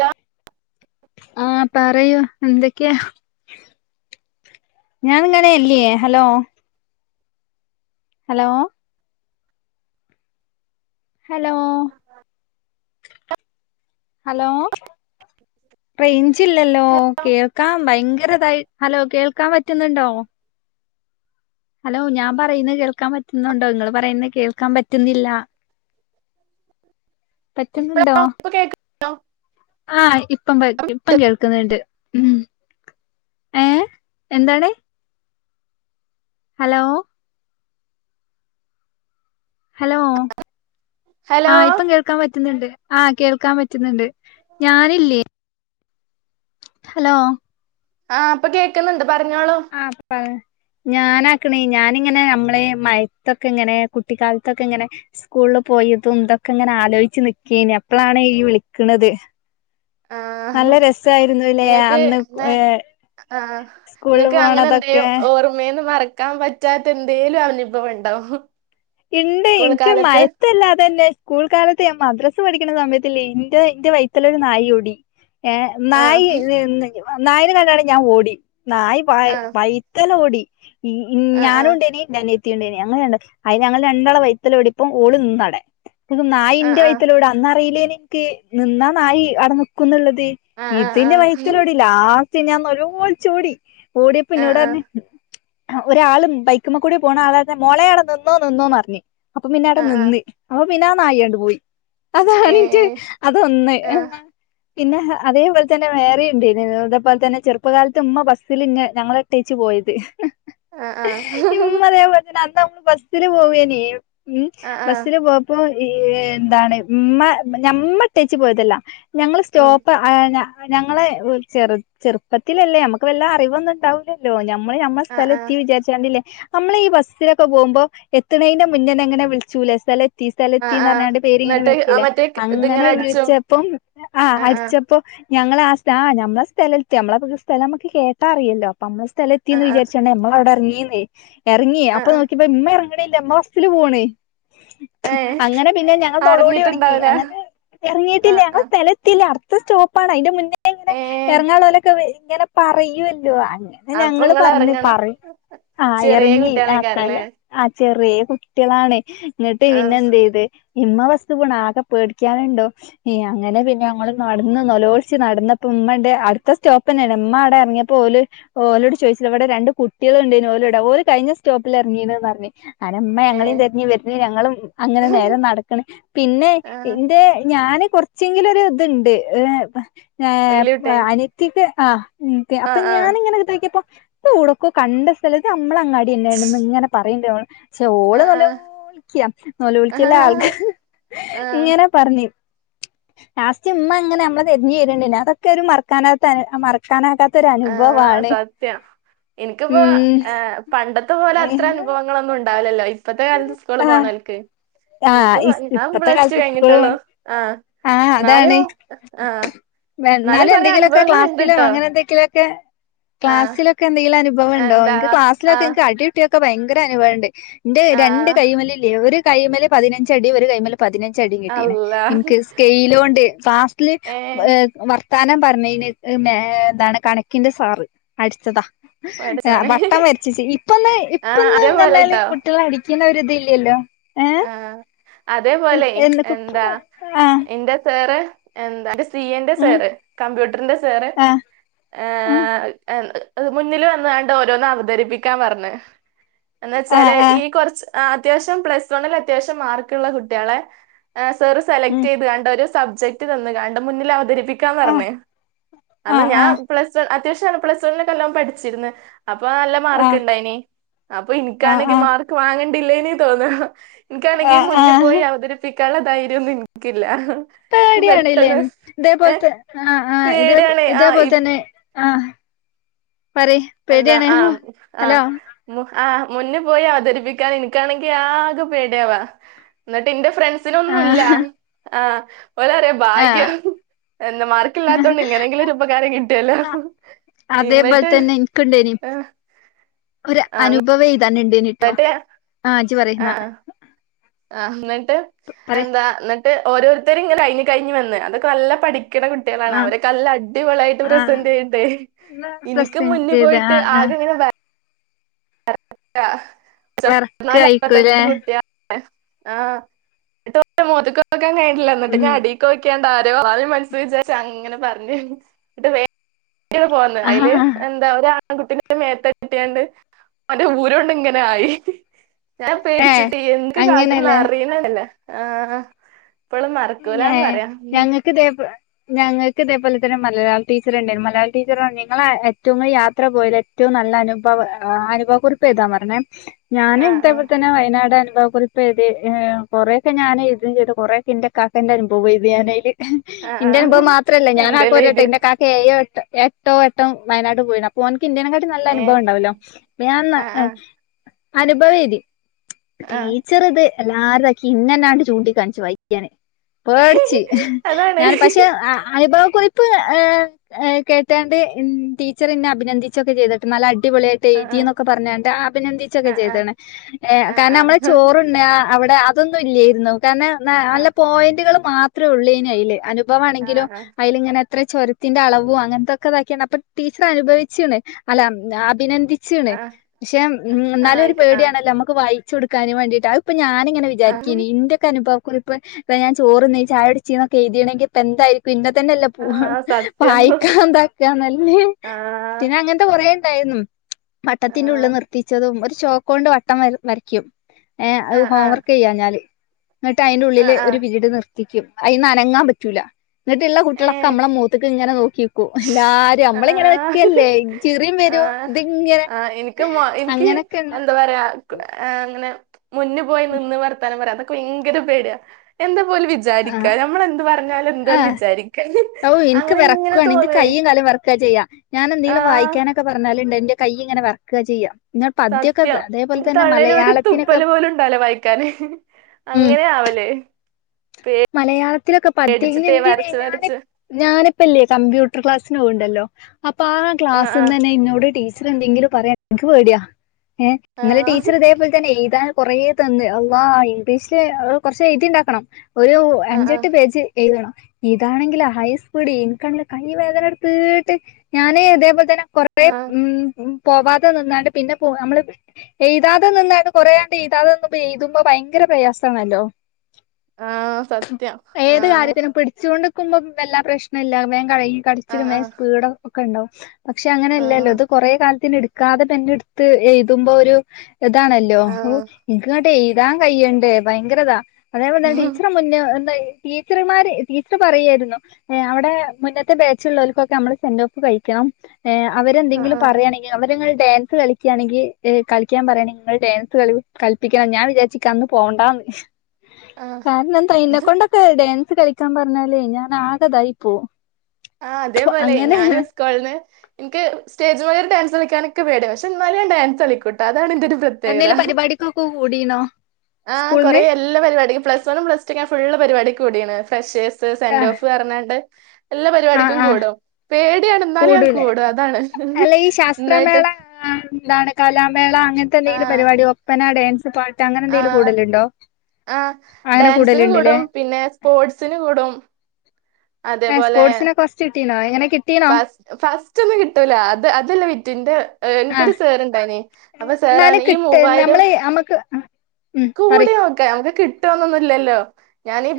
Hello ആഹ് പറയൂ എന്തൊക്കെയാ ഞാൻങ്ങനെല്ലേയേ ഹലോ ഹലോ ഹലോ ആ ഹലോ റൈൻ ച്ചില്ലല്ലോ കേൾക്കാൻ ഭയങ്കരതായി ഹലോ കേൾക്കാൻ പറ്റുന്നുണ്ടോ ഹലോ ഞാൻ പറയുന്ന കേൾക്കാൻ പറ്റുന്നുണ്ടോ ഇങ്ങൾ പറയുന്ന കേൾക്കാൻ പറ്റുന്നില്ല പറ്റുന്നുണ്ടോ ഇപ്പഴോ [unintelligible] ആ ഇപ്പം കേ ഇപ്പം കേൾക്ക്ന്ന്ണ്ട് ഉം ഏ എന്താണ്? ഹലോ ഹലോ ആ ഹലോ ഇപ്പം കേൾക്കാൻ പറ്റ്ന്ന്ണ്ട്. ആ കേൾക്കാൻ പറ്റ്ന്ന്ണ്ട് ഞാനില്ലേ ഹലോ ആ പ്പൊ കേക്ക്ന്ന്ണ്ട് ആ പ [unintelligible] ഞാന ക്ണെ ഞാനിങ്ങനെ ഞമ്മളെ മയത്തൊക്കെ ങ്ങനെ കുട്ടിക്കാൽത്തൊക്കെ ങ്ങനെ സ്കൂൾല് പോയതും തൊക്കെ ങ്ങനെ ആലോയ്ച്ച് നിക്കേന് അപ്പളാണ് യ്യ് വിളിക്ക്ണത്. ആ ഇങ്ങക്ക് അന്ന് ന്ന് ഏഹ് ആഹ് സ്കൂളിൽ ഇങ്ങക്ക് അങ്ങനെ ന്തെം പോണതൊക്കെ ഓർമ്മേന്ന് മറ ക്കാൻ പറ്റാത്ത എന്തേലു അനുഭവണ്ടൊ ഹൊ ഇണ്ട് ഇൻക്ക് മയത്തല്ലാതെന്നെ സ്കൂൾ കാലത്ത് ഞാൻ മദ്രസ് ക്ക് പഠിക്ക്ണ സമയത്ത്ല്ലെ ഇൻ്റെ ഇൻ്റെ വൈത്തിലൊരു നായോടി ഏ ആ നായെ വെന്ന് ഇ വ നായനെ കണ്ണാരം ഞാൻ ഓടി നായി വായ് ആ വൈത്തലോടി ഉം ഉം ആ ആ ആ ഞാനുണ്ടേനി ൻ്റനി [unintelligible] ഇത്തിട്ടുണ്ട് ഞങ്ങള് രണ്ടും അയ് ഞങ്ങളെ രണ്ടാളെ വൈത്തലോടിപ്പൊ ഓള് ന്നടെ പിന്നെ ആ നായിൻ്റെ വൈത്തിലോട അന്ന് അറിയില്ലേനി കെ നിന്നാനായി അവിടെ നിക്കുന്ന്ള്ളത് ആ ആ ഹ് ഇത് ആ യിന്റെ വയ്ത്തിലോടി ലാ ട്ട് ഞാൻ നില വിളിച്ചു ഓടി ഓടിയപ്പൊ ആ ന്നോടർഞ്ഞ് അ ഒരാളും ബൈക്കുമ്മ കൂടി പോണാ ആള് മോളേ ഇറ - ന്നോ നിന്നോ അറിഞ്ഞ- അപ്പൊ പിന്നെ ആ ആ അവിടെ ആ നിന്ന് അ പിന്നാ നായ അങ്ങട് പോയി ഏ അതാണീറ്റ് അതൊന്ന് ആ എ- പിന്നെ ഹ് അതേ പോൽതന്നെ വേറേ ഇണ്ട് ഇതേ പോൽതന്നെ ചെറുപ്പകാലത്ത് മ്മ ബസ്സല് ന്നെ ഞങ്ങളെ ഇട്ടേച്ച് പോയിട്ട് ആ ആ ഇന്നലെയും [unintelligible] [unintelligible] ബസില് പോവേനി ഉം ആ ആ ബസ്സില് പോപ്പോയ് ഈ എന്താണ് മ്മ ഞമ്മ ട്ടേച്ച് പോയതല്ല ഞങ്ങള് ഉം സ്റ്റോപ്പ് അയിനാ - ഞങ്ങള് ചെറ് ചെറുപ്പത്തിലല്ലേ നമ്മക്ക് വല്ല അറിവൊന്നും ഉണ്ടാവില്ലല്ലോ നമ്മള് ഞമ്മ ആ സ്ഥലം ആ എത്തി വിചാരിച്ചാണ്ടില്ലേ നമ്മളീ ബസ്സിലൊക്കെ പോമ്പോ എത്തണേയിന്റെ മുന്നെന്നെ ഇങ്ങനെ വിളിച്ചൂല സ്ഥലെ ത്തി ആ ആ സ്ഥലെത്തിന്ന് പറഞ്ഞാണ്ട് പേര് ഇങ്ങനെ എന്നിട്ട് ആ വിളിക്കീല്ലേ മറ്റേ ഇതിങ്ങനെ അങ്ങനെ അടിച്ചു വിളിച്ചപ്പം ആഹ് ആ ആ അടിച്ചപ്പം ഞങ്ങളെ ആ ആഹ് ഞമ്മളെ സ്ഥലെത്തി ഞമ്മക്ക് സ്ഥലം കേട്ടാ അറിയല്ലോ പ്പമ്മ സ്ഥല ആ എത്തീന്ന് ആ വിചാരിച്ചാണ്ട് ഞമ്മളവിടെ എറങ്ങി ഇന്നേ എറങ്ങി. ആ അപ്പം നോക്കിയപ്പം ഇമ്മ എറ മ്മല്ല മ്മസ്സില് പോണ് ആ ഏ അങ്ങനെ പിന്നെ ഞങ്ങൾ നൊളോളിയൊടങ്ങി. അറിഞ്ഞിട്ടുണ്ടാവൂല അങ്ങനെ എറങ്ങീട്ടില്ല. ആഹ് ഞങ്ങളെ ആഹ് സ്ഥലെത്തീല. ത്ത സ്റ്റോപ്പാണ് അയിന്റെ മുൻ [unintelligible] ഇങ്ങനെ ഏഹ് എറങ്ങാൻ ഇള്ളോലൊക്കെ വെ ഇങ്ങനെ പറയൊല്ലോ അ ങ്ങനെ അപ്പൊ ഞങ്ങള് ഇങ്ങള് പറഞ്ഞ് എറങ്ങണം പറയ് ആ ചെറിയ എറങ്ങി. ആ കുട്ടികളെക്കാരല്ലേ സ്ഥലം ആ ചെറിയ കുട്ടിയളാണ് ഇന്നട്ട് പിന്നെ ആഹ് എന്തയ്ത് ഇമ്മ ബസ്സ് ബീണ്. ആകെ പേടിക്കാന്ണ്ടോ ഇഹ് അങ്ങനെ പിന്നെ ഞങ്ങൾ നടന്ന് നെലോളിച്ച് നടന്നപ്പം ഉമ്മണ്ട് അടുത്ത സ്റ്റോപ്പെന്നെണ് ഉമ്മ അവിടെ എറങ്ങിയപ്പോ ഓല് ഓലോട് ചോദിച്ച് ഇവിടെ രണ്ട് കുട്ടിയേള് ഇണ്ടായിന് ഓലോടെ, ഓല് കയിഞ്ഞ സ്റ്റോപ്പിൽ എറങ്ങീന് ന്ന് പറഞ്ഞ് [unintelligible] കനിമ്മ ഞങ്ങളേം ഏഹ് തെരഞ്ഞ് വരണ് ഞങ്ങളും അങ്ങനെ നേരം നടക്കണ് പിന്നെ ആഹ് ഇന്റെ ഞാന് കുറച്ച് ച്ചെങ്കിലൊ ഒരു ഇത്ണ്ട് ഏഹ് ഏഹ് വലിയ പ് കുട്ടിയായി അനിയത്തിക്ക് ആഹ് ഉം ക്കെ അപ്പ ആഹ് ഞാനിങ്ങനെതാക്കിയപ്പോ പ്പവ്ടൊക്കോ കണ്ട സ്ഥല ത് [unintelligible] മ്മള അങ്ങാടിയെന്നേണെന്ന് ഇങ്ങനെ പറ [unintelligible] ക്ഷെ ഓള് ആഹ് ആഹ് നെലോളിക്കാ നെലോളിക്കല്ല ആൾക്ക് ആഹ് ആഹ് ഇങ്ങനെ പറഞ്ഞ് ലാസ്റ്റ്മ്മ ഇങ്ങനെ നമ്മളെ തെരഞ്ഞ് വര്ണ് ണ്ട്. ഞ അതൊക്കെ ഒരു മറക്കാനാവാത്ത മറക്കാനാകാ ആഹ് സത്യം എനിക്കിപ്പോ ഉം ഏഹ് പണ്ടത്തെ പോലെ അത്ര അനുഭവങ്ങളൊന്നും ഇണ് ണ്ടാവലല്ലോ ഇ ഇപ്പത്തെ കാലത്ത് ഉസ്കൂള് പോണോല്ക്ക്. ആഹ് ഇപ്പത്തെ കാലത്ത് സ്കൂളും ആഹ് ആഹ് എന്നാലും അതാണ് ആഹ് എന്നാലും വെന്നാലും കൊറേ എന്തെങ്കിലു ഒക്കെ അനുഭവങ്ങൾ ക്ലാസ്സിലോ ഇണ്ട്ട്ടോ അങ്ങനെ എന്തെങ്കിലും ക്കെ ആഹ് ക്ലാസിലൊക്കെന്തെങ്കിലുംഅനുഭവ ണ്ടോ എന്താ എനിക്ക് ക്ലാസിലൊക്കെ ആഹ് അടികിട്ടി ഒക്കെ ഭയങ്കര അനുഭവുണ്ട് എന്റെ രണ്ട് ആഹ് കൈമലില്ലിയോ ഒരു- കൈമല് പതിനഞ്ചടി ഒരു കൈയ്യും മേലും- പതിനഞ്ച് അടി കിട്ടീണ് അള്ളാ എനിക്ക് സ്കെയിലോണ്ട് ക്ലാസ്സിൽ ഏ വർ- വർത്താനം പറഞ്ഞതിന് എന്താണ് കണക്കിന്റെ സാറ് അടിച്ചതാ ആ പഠിച്ചോനെ വട്ടം വരച്ചിച്ച് ഇപ്പൊന്ന് ആ അതേപോലെ ഇപ്പന്ന്പറഞ്ഞാൽ ട്ടോ കുട്ടികളെ അടി- പിന്നെ ഒരു ഇത്‌ ഇല്ല്യാലോ ആ അതേപോലെ എന്ത് കുട്ടി എന്താ ആ എന്റെ സാറ് എന്താലും സി എ ന്റെ ഉം സാറ് കമ്പ്യൂട്ടർന്റെ- [unintelligible] സാറ് ആ ഉം ഏയ മുന്നില് വന്ന് കൊണ്ട് ഓരോന്ന് അവതരിപ്പിക്കാൻ പറഞ്ഞു ആ എന്നവെച്ചാല് ആ ഈ കുറച്ച് ആ അത്യാവിശ്യം പ്ലസ്- ഇത്തവണ അത്യാവശ്യം മാർക്കുള്ള കുട്ടികളെ സാറ് ഉം സെലക്ട് ചെയ്ത്കാണ്ട് ഒരു സബ്ജക്ട് തന്ന് കാണ്ട് മുന്നിൽ അവതരി- പ്പിക്കാ ആ ആ ആ പറഞ്ഞ്അന്ന് ഞാൻ പ്ലസ് വൺ അത്യാവശ്യ- പ്ലസ് വണ്ണിലാണ് വണ്ണിലൊക്കെ നല്ലോം പഠിച്ചിരുന്നെ അപ്പൊ നല്ല ആ മാർക്ക് ഉണ്ടായിനി അപ്പൊ ആ ഇനിക്കാണെങ്കി മാർക്ക് വാങ്ങ- കണ്ടില്ലെനി തോന്നവാ [unintelligible] ആ ആ എനിക്കാണെങ്കിൽ മുന്നിൽ ആ പോയി അവതരിപ്പിക്കാ - നുള്ള ധൈര്യം ഒന്നും എനിക്കില്ല എനിക്ക് പേടിയണല്ലേ പെട്ടെന്ന് ഏ ഇതേപോലത്തെ ആഹ് ആഹ് ഇതേ പേടിയാണ് ആ ഈ ഇതേപോലെത്തെ ആഹ് പറി ഇപ്പോയെവിടെയാണ് ഹലോ ആഹ് മുന്നിൽ പോയി അവതരിപ്പിക്കാൻ എനിക്കാണെങ്കിൽ ആകെ പേടിയവാ എന്നിട്ട് എന്റെ- ഫ്രണ്ട്സിനൊന്നും ഇല്ല ആഹ് ആ- ഓല് പറയാ ആഹ് ഭാഗ്യം എന്താ മാർക്ക് ഇല്ലാത്തോണ്ട് ഇങ്ങനെങ്കിലും ഒരു ഉപകാരം കിട്ടിയല്ലോ എന്നിട്ട് എനിക്കുണ്ടായിനി ആ, ഒരു അനുഭവയുതാ [unintelligible] എട്ടോ എന്നിട്ട് ആഹ് ജ് പറയ് ന്നാ ആഹ് ന പറയ് എന്താ ട്ട് ഓരോരുത്തരും കഴിഞ്കഴിഞ് വന്ന് അത് നല്ല പഠിക്ക ക്കണ കുട്ടികളാണ് ആഹ് അവരെ കല്ലല് അടിപൊളിയായിട്ട് ആഹ് പ്രസന്റ് ചെയ്യണ്ടേ എനിിക്കക്ക് പ്രസന്റ് മുന്നപ ചെയ്ത് പോയിട്ട് ആഹ് ആഹ് ആകെ ഇങ്ങനെ [unintelligible] വിറക്ക ആയിക്കുലേ ആഹ് ട്ട മോത്ത് ക്കോ കഴിണില്ല എന്നിട്ട് ഉം ഞാ അടീക്കോക്ക മനസ്സ ചിച്ചച്ച അങ്ങനെ പറഞ്ഞ് ഇടെ പോന്ന് അതില് ആഹ് എന്താ ഒരു ആ കുട്ട മേത്ത കിട്ടിയണ്ട് അവന്റെ ഊരോണ്ട് ഇങ്ങനെ ആയി ഞാൻ ഏഹ് പേടിച്ചിട്ട് എനിക്ക് കാട്ടന്ന അങ്ങനെല്ലേ അറിയുന്നാണല്ലേ ആഹ് ഇപ്പളും ഞ മറക്കൂലന്ന് പറയാം ഞങ്ങൾക്ക് ഇതേ ഞങ്ങൾക്ക് ഇതേപോലെ തന്നെ മലയാള ടീച്ചർ ഉണ്ടായിരുന്നു മലയാള ടീച്ചർ നിങ്ങ ഏറ്റവും ക യാത്ര പോയത് ഏറ്റ നല്ല അനുഭവ അനുഭവ കുറിപ്പ് താ പറഞ്ഞെ ഞാന് ആഹ് ആഹ് ഇതേപ്പോലെ തന്നെ വയനാടാണ് കുറിപ്പ് എഴുതി കൊറെക്കെ ഞാന് എഴുതും കൊറെക്കെ എന്റെ വെ ഇത് ഞാനല് എന്റെ ആഹ് ആഹ് അനുഭവം മാത്രമല്ല ഞാൻ കാക്ക എന്തേലും പോരട്ടോ എഴുതിയ എന്റെ കാക്ക എയ്യ ട്ടോ ഏട്ടോ എട്ടംവയനാട് പോയിണ് അപ്പോ അവൻ ഇന്ത്യനെക്കായിട്ട് നല്ല അനുഭവം ഏഹ് ഒണ്ടാവല്ലോ ഞാൻ ആഹ് ആഹ് അനുഭവം എതി ആഹ് ടീച്ചർ ഇത് എല്ലാരുംക്കിന്നെ ഇന്നാണ്ട് ചൂണ്ടിക്കാണിച്ചു വായിക്കാന് കേടിച്ച് അതാണ് ഞാൻ പക്ഷെ അനുഭവ കുറി പ്പ കേട്ടാണ്ട് ടീച്ചർയെന്നെ അഭിനന്ദിച്ചൊക്കെ ചെയ്തിട്ട് നല്ല അടിപൊളിയായിട്ട് ആഹ് എഴുതിഎന്നെക്കെ പറഞ്ഞണ്ട് അഭിനന്ദിച്ചൊക്കെ ആഹ് ആഹ് ചെയ്താണ് ഏ കാരണം ആഹ് ആഹ് നമ്മളെ ചോറു ഉണ്ണുകണ് അവിടെ ഇതൊന്നും ഇല്ലായിരുന്നോ കാരണം ആഹ് നല്ല പോയിന്റുകളും മാത്രേ ഉള്ളു ഇല്ലേന കയ്യിലെ ആഹ് ഉഭമാണെങ്കിലും ആഹ് അയിലിങ്ങനെ അത്ര ചുരത്തിന്റെ അളവും അങ്ങനെത്തൊക്കെതാക്കിയാണ് അപ്പൊ ടീച്ചർ അനുഭവിച്ചാണ് അല്ല അഭിനന്ദി ണ് ആഹ് പക്ഷെ ഉം ആഹ് എന്നാലും ഒരു ആയിക്ക ആഹ് പേടിയണല്ലോ നമ്മുക്ക് വായി ചുടുക്കാൻവേണ്ടീട്ട് ഇപ്പ ഞാന് ഇങ്ങനെ ആഹ് വിചാരിക്കിനി എന്റെക്കെ അനുഭവം കുറിപ്പ ഞാൻ ചോറിന് ചായ കുടിച്ചീന്നൊക്ക എഴുതിണെങ്കിൽ ഇപ്പ എന്തായി പിന്നെ തന്നെയല്ല ആഹ് [inaudible] സത്യം പായിക്കന്താക്കാന്നല്ലേ ആഹ് പിന്നെ അങ്ങനത്തെ കൊറേ ഇണ്ടായിരുന്നു വട്ടത്തിന്റെ ഉള്ളിൽ ആഹ് നിർത്തിച്ചതും ഒരു ചോക്ക് കൊണ്ട് വട്ടം വരും വരയ്ക്കും ഏ അത് ആഹ് ഹോം ആഹ് വർക്ക് ചെയ്യാഞ്ഞാല് എന്നിട്ട് അയിന്റെ ഉള്ളില് ആഹ് ഒരു ആഹ് വീട് നിർത്തിക്കും അയിന്ന് അനങ്ങാൻ പറ്റൂല എന്നിട്ടുള്ള കുട്ടികളൊക്കെ ഏഹ് നമ്മളെ മുഖത്തക്ക് ഇങ്ങനെ നോക്കിക്കും എല്ലാരും നമ്മള ഇങ്ങനെ ആഹ് നിക്കല്ലേ ചിറിയും വരും ആഹ് ഇതിങ്ങനെ ആഹ് എനിക്ക് മൊ എനിക്ക് അങ്ങനൊക്കെ തന്നെ എന്താ പറയാ ക- ആ അങ്ങനെ മുന്നു പോയി നിന്ന് വർത്താനം പറയാൻ പ ഭയങ്കര പേടിയ എ എന്താ പോൽ വിചാരിക്കാ ആഹ് നമ്മള് എന്ത് പറഞ്ഞ എന്താലും എന്തെ ബിസി ഓ എനിക്ക് വിറക്കുവാണ് ഇന്റെ കയ്യും കാലും വെറക്കാ ചെയ്യാ ഞാൻ എന്തെങ്കിലും ആഹ് വായിക്കാനൊക്കെ പറഞ്ഞാല് ണ്ട് എന്റെ കൈയിങ്ങനെ വർക്ക് ചെയ്യാം സത്യം തള്ളേൽ ഒരു മലയാളത്തിനൊക്കെ തുപ്പല് പോലും ഉണ്ടല്ലോ വായിക്കാന് ഉം അങ്ങനെ ആവല് മലയാളത്തിലൊക്കെ പേടിച്ചിട്ടേ പദൃത്തിന് വരച്ച് [inaudible] ഞാൻ വരച്ച് ഞാനിപ്പല്ലേ കമ്പ്യൂട്ടർ ക്ലാസ് പ്രശ്നവുണ്ടല്ലോ അപ്പൊ ആ ക്ലാസിന്ന് ആഹ് തന്നെ ഇന്നോട് ടീച്ചറ് റ് എന്തെങ്കിലും പറയാൻ എനിക്ക് പേടിയാ ഏ ആഹ് ഇന്നലെ ആഹ് ടീച്ചർ ഇതേപോലെ തന്നെ എയ്താൻ കൊറേ തന്ന് അള്ളാ ഇംഗ്ലീഷില് കൊറച്ച് എഴ്തി ഉണ്ടാക്കണം ഒരു ആഹ് ആഹ് അഞ്ചെട്ട് പേജ് എഴുതണം ഇതാണെങ്കിലോ ഹൈ സ്പീഡ് എനിക്കാണെ കൈ വേദന എടുത്തട്ട് ഞാനേ ഇതേപോലെ തന്നെ കുറേ ആഹ് ഉം പോവാതെ നിന്നാണ്ട് പിന്നെ പോ നമ്മള് എഴുതാതെ നിന്നാണ്ട് കൊറെയങ്ങ് എഴ്താണ്ട് നിന്നങ്ങ് എഴുതുമ്പോ ഭയങ്കര പ്രയാസാണല്ലോ ആഹ് സത്യം ഏത് ആഹ് കാര്യത്തിനും പിടിച്ചുകൊണ്ട് പും വല്ലാ പ്രശ്നം ഇല്ല വെ കൈ കഠിച്ചിലും ആഹ് ഏഹ് ആഹ് സ്പീഡും ഒക്കെ ഇണ്ടാവും പക്ഷെ അങ്ങനയെല്ലല്ലോ ആഹ് ഇത് കുറേ കാലത്തിന് എടു വക്കാതെ പെന്നെടുത്ത് എഴുതുമ്പോരു ഇതാണല്ലോ ഓ ആഹ് എനിക്ക് എഴ്താൻ കയ്യണ്ടേ ഭയങ്കര്താ അതേ ആ പറഞ്ഞേണ്ടി പിന്നെ എന്തായി ടീച്ചർമാര് ടീച്ചർ പറയുായിരുന്നു അവിടെ മുന്നത്തെ ബാച്ചുള്ളവർക്കൊക്കെ നമ്മള് സെന്റ് ഓഫ് കഴിക്കണം ഏഹ് ആ അവരെന്തെങ്കിലും പറയയാണെങ്കിൽ അവരങ്ങൾ ഡാൻസ് കളിക്കുകയാണെങ്കിൽ കളിക്കാൻ പറയാണ് നിങ്ങൾ ഡാൻസ് കള കളിപ്പിക്കണം ഞാൻ വിചാച്ചിക്ക് അന്ന് പോണ്ടാന്ന് ആ കാരണെന്താ ഇന്നക്കൊണ്ടൊക്കെ ഡാൻസ് സ് കളിക്കാൻ പറഞ്ഞാലേ ഞാൻ ആകയിതായിപ്പോം ആ അതേപോലെ ഞാന് സ്കോളിന്ന് എനിക്ക് സ്റ്റേജ്മാ ഡാൻസ് കളിക്കാനൊക്കെ പേടിയാ പക്ഷെ ന്നാലും ഡാൻസ് കളിക്കൂട്ട അ അതാണ് എൻറെ ഒരു പ്രത്യേകത എന്തേലും പരിപാടിക്കൊക്കെ കൂടീണോ ആ കൊറേ സ്കൂൾന്ന് എല്ലാ പരിപാടിക്കും പ്ലസ് വണ്ണും പ്ലസ് ടു നാന്‍ ഫുള്ള് പരിപാടിക്കും കൂടിന് ഫ്രഷേഴ്സ് സ്, സെന്റ് ആഹ് ഓഫ് പറഞ്ഞാണ്ട് എല്ലാ ആഹ് പരിപാടിക്കും ആഹ് കൂടും പേടിയാണ ന്നാലും ഞാൻ കൂടൂലേ കൂടും അതാണ് അല്ല ഈ ഇന്നായിട്ട് ശാസ്ത്രമേള ആഹ് എന്താണ് കാലം മേള അങ്ങനത്തെ എന്തെങ്കിലും പരിപാടി ഒപ്പനാ ഡാൻസ് പാ ആഹ് ആ അങ്ങനെ ഡാൻസിന് കൂടലുണ്ട്ല്ലേ കൂടും പിന്നെ സ്പോർട്സിന് കൂടും ഏഹ് അതേപോലെ സ്പോർട്സിനൊക്കെ ഫസ്റ്റ് കിട്ടീണോ എങ്ങനെ കിട്ടീണോ ഫസ് ഫസ്റ്റൊ ന്നും കിട്ടൂല അത് അതല്ല വിറ്റ് ന്റ എനിക്കൊരു സാർണ്ടായിനി എന്നാനി കിട്ടൈ നമ്മള് നമ്മക്ക് ഉം പറി അത് കിട്ടുവന്നൊന്നും ഇല്ലല്ലോ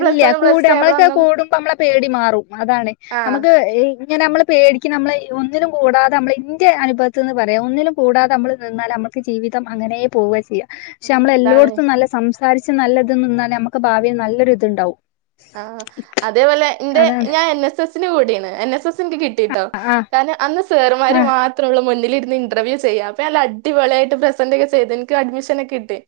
എല്ല്യ കൂട നമ്മളൊക്കെ കൂടുമ്പോ നമ്മളെ പേടി മാറും അതാണ് ആ നമ്മക്ക് ഇങ്ങന നമ്മള് പേടിക്ക് നമ്മൾ ഒന്നിലും കൂടാതെ നമ്മൾ ഇൻ്റെ അനുഭവത്തിന്ന് പറയാ ഒന്നിലും കൂടാതെ നമ്മൾ നിന്നാൽ നമ്മൾക്ക് ജീവിതം അങ്ങനെ പോവുകെ ചെയ്യാ പക്ഷെ ഉം, നമ്മള് ഇതാണ് എല്ലോടുത്തും നല്ല സംസ് സാരിച്ച് നല്ലത് ന്ന് നിന്നാൽ നമുക്ക് ഭാവിയിൽ നല്ലൊരു ത്ണ്ടാവും അ അതേപോലെ എന്റെ ഞാൻ എൻ എസ് എസ് സിന്റെ കൂടെയാണ് എൻ. എസ്. എസിന്റെ കി ട്ടീട്ടോ ആഹ് കാരണം അന്ന് സേർമാര് ആഹ് മാത്രള്ളു മുന്നിൽ ഇരു ത്തി ഇന്റർവ്യൂ ചെയ്യാൻ അപ്പൊ നല്ല അടിപൊളിയായിട്ട് പ്രസന്റ് ഒക്കെ ചെയ്ത് എനിക്ക്‌ അഡ്മിഷനൊക്കെ കിട്ടി.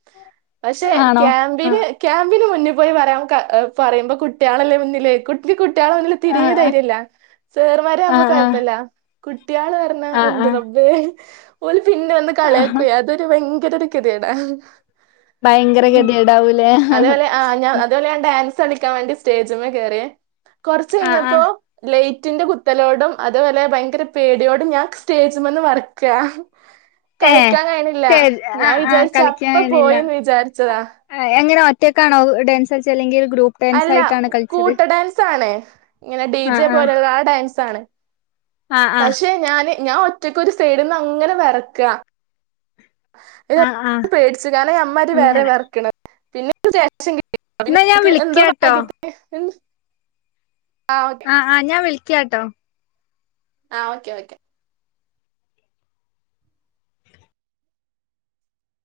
പക്ഷെ ആണോ ക്യാമ്പിന് ആഹ് ക്യാമ്പിന് മുന്നേ പോയി പറയാം ക അ പറയുമ്പോ കുട്ടിയാളല്ലേ മുന്നില് കുട്ടി കു കുട്ട്യോളാണെങ്കി തിരിയെ ആഹ് ധര്യല്ല സേർമാരെ ആഹ് ആവുമ്പോ ആഹ് ആഹ് കൊഴപ്പോല്ല കുട്ട് കുട്ടികള് പറഞ്ഞ് ആഹ് എന്റെ ആഹ് റബ്ബേ ഒല് പിന്നെ വന്ന് ആഹ് കളിയാക്കുവേ അതൊരു ഭയങ അതൊരു കെദേടാ ഭയങ്കര ഗതികെടാവൂലേ ത ളിക്കാൻ വേണ്ടി സ്റ്റേജ്മേ കെറിയെ കുറച്ച് ആഹ് കഴിഞ്ഞപ്പോ ആഹ് ലേറ്റ് റ്റിന്റെ കുത്തലോടും അതേപോലെ ഭയങ്കര പേടിയോടും ഞാൻ സ്റ്റേജ്മെന്ന് വറക്കുഅ ഏഹ് കളിക്കാൻ കഴിണില്ല ശരി ഞാൻ ആഹ് ആഹ് വിചാരിച്ച് അപ്പ കളിക്കാനില്ല പോയിന്ന് വിചാരിച്ചതാ റ്റക്കാണോ ഡാൻസ് കളിച്ചേ അല്ലെങ്കിൽ ഗ്രൂപ്പ് ഡാൻസ് അല്ല ആയിട്ടാണ് കളിച്ചത് കൂട്ട ഡാൻസ് ആണ് ഇങ്ങനെ ഡി ജെ ആഹ് ആഹ് പോലുള്ള ആ ഡാൻസ് ആണ് ആഹ് ആഹ് പശേ ഞാന് ഞാൻ ഒറ്റക്ക് ഒരു സൈഡിന്നങ്ങനെ വെരക്കണം ആഹ് ആഹ് പേടിച്ചിക്കാന് അമ്മരി വേറെയാ അങ്ങനെ വിറക്കണ് പിന്നെ [unintelligible] [unintelligible] എന്നാ ഞാൻ നിക്ക് എന്തോ വിളിക്കാട്ടോ ഭാഗ്യത്തിന് ആ ഓക്കെ ആഹ് ആ ഞാൻ വിളിക്ക ക്യോട്ടോ ആഹ ഓക്കെ ഓക്കെ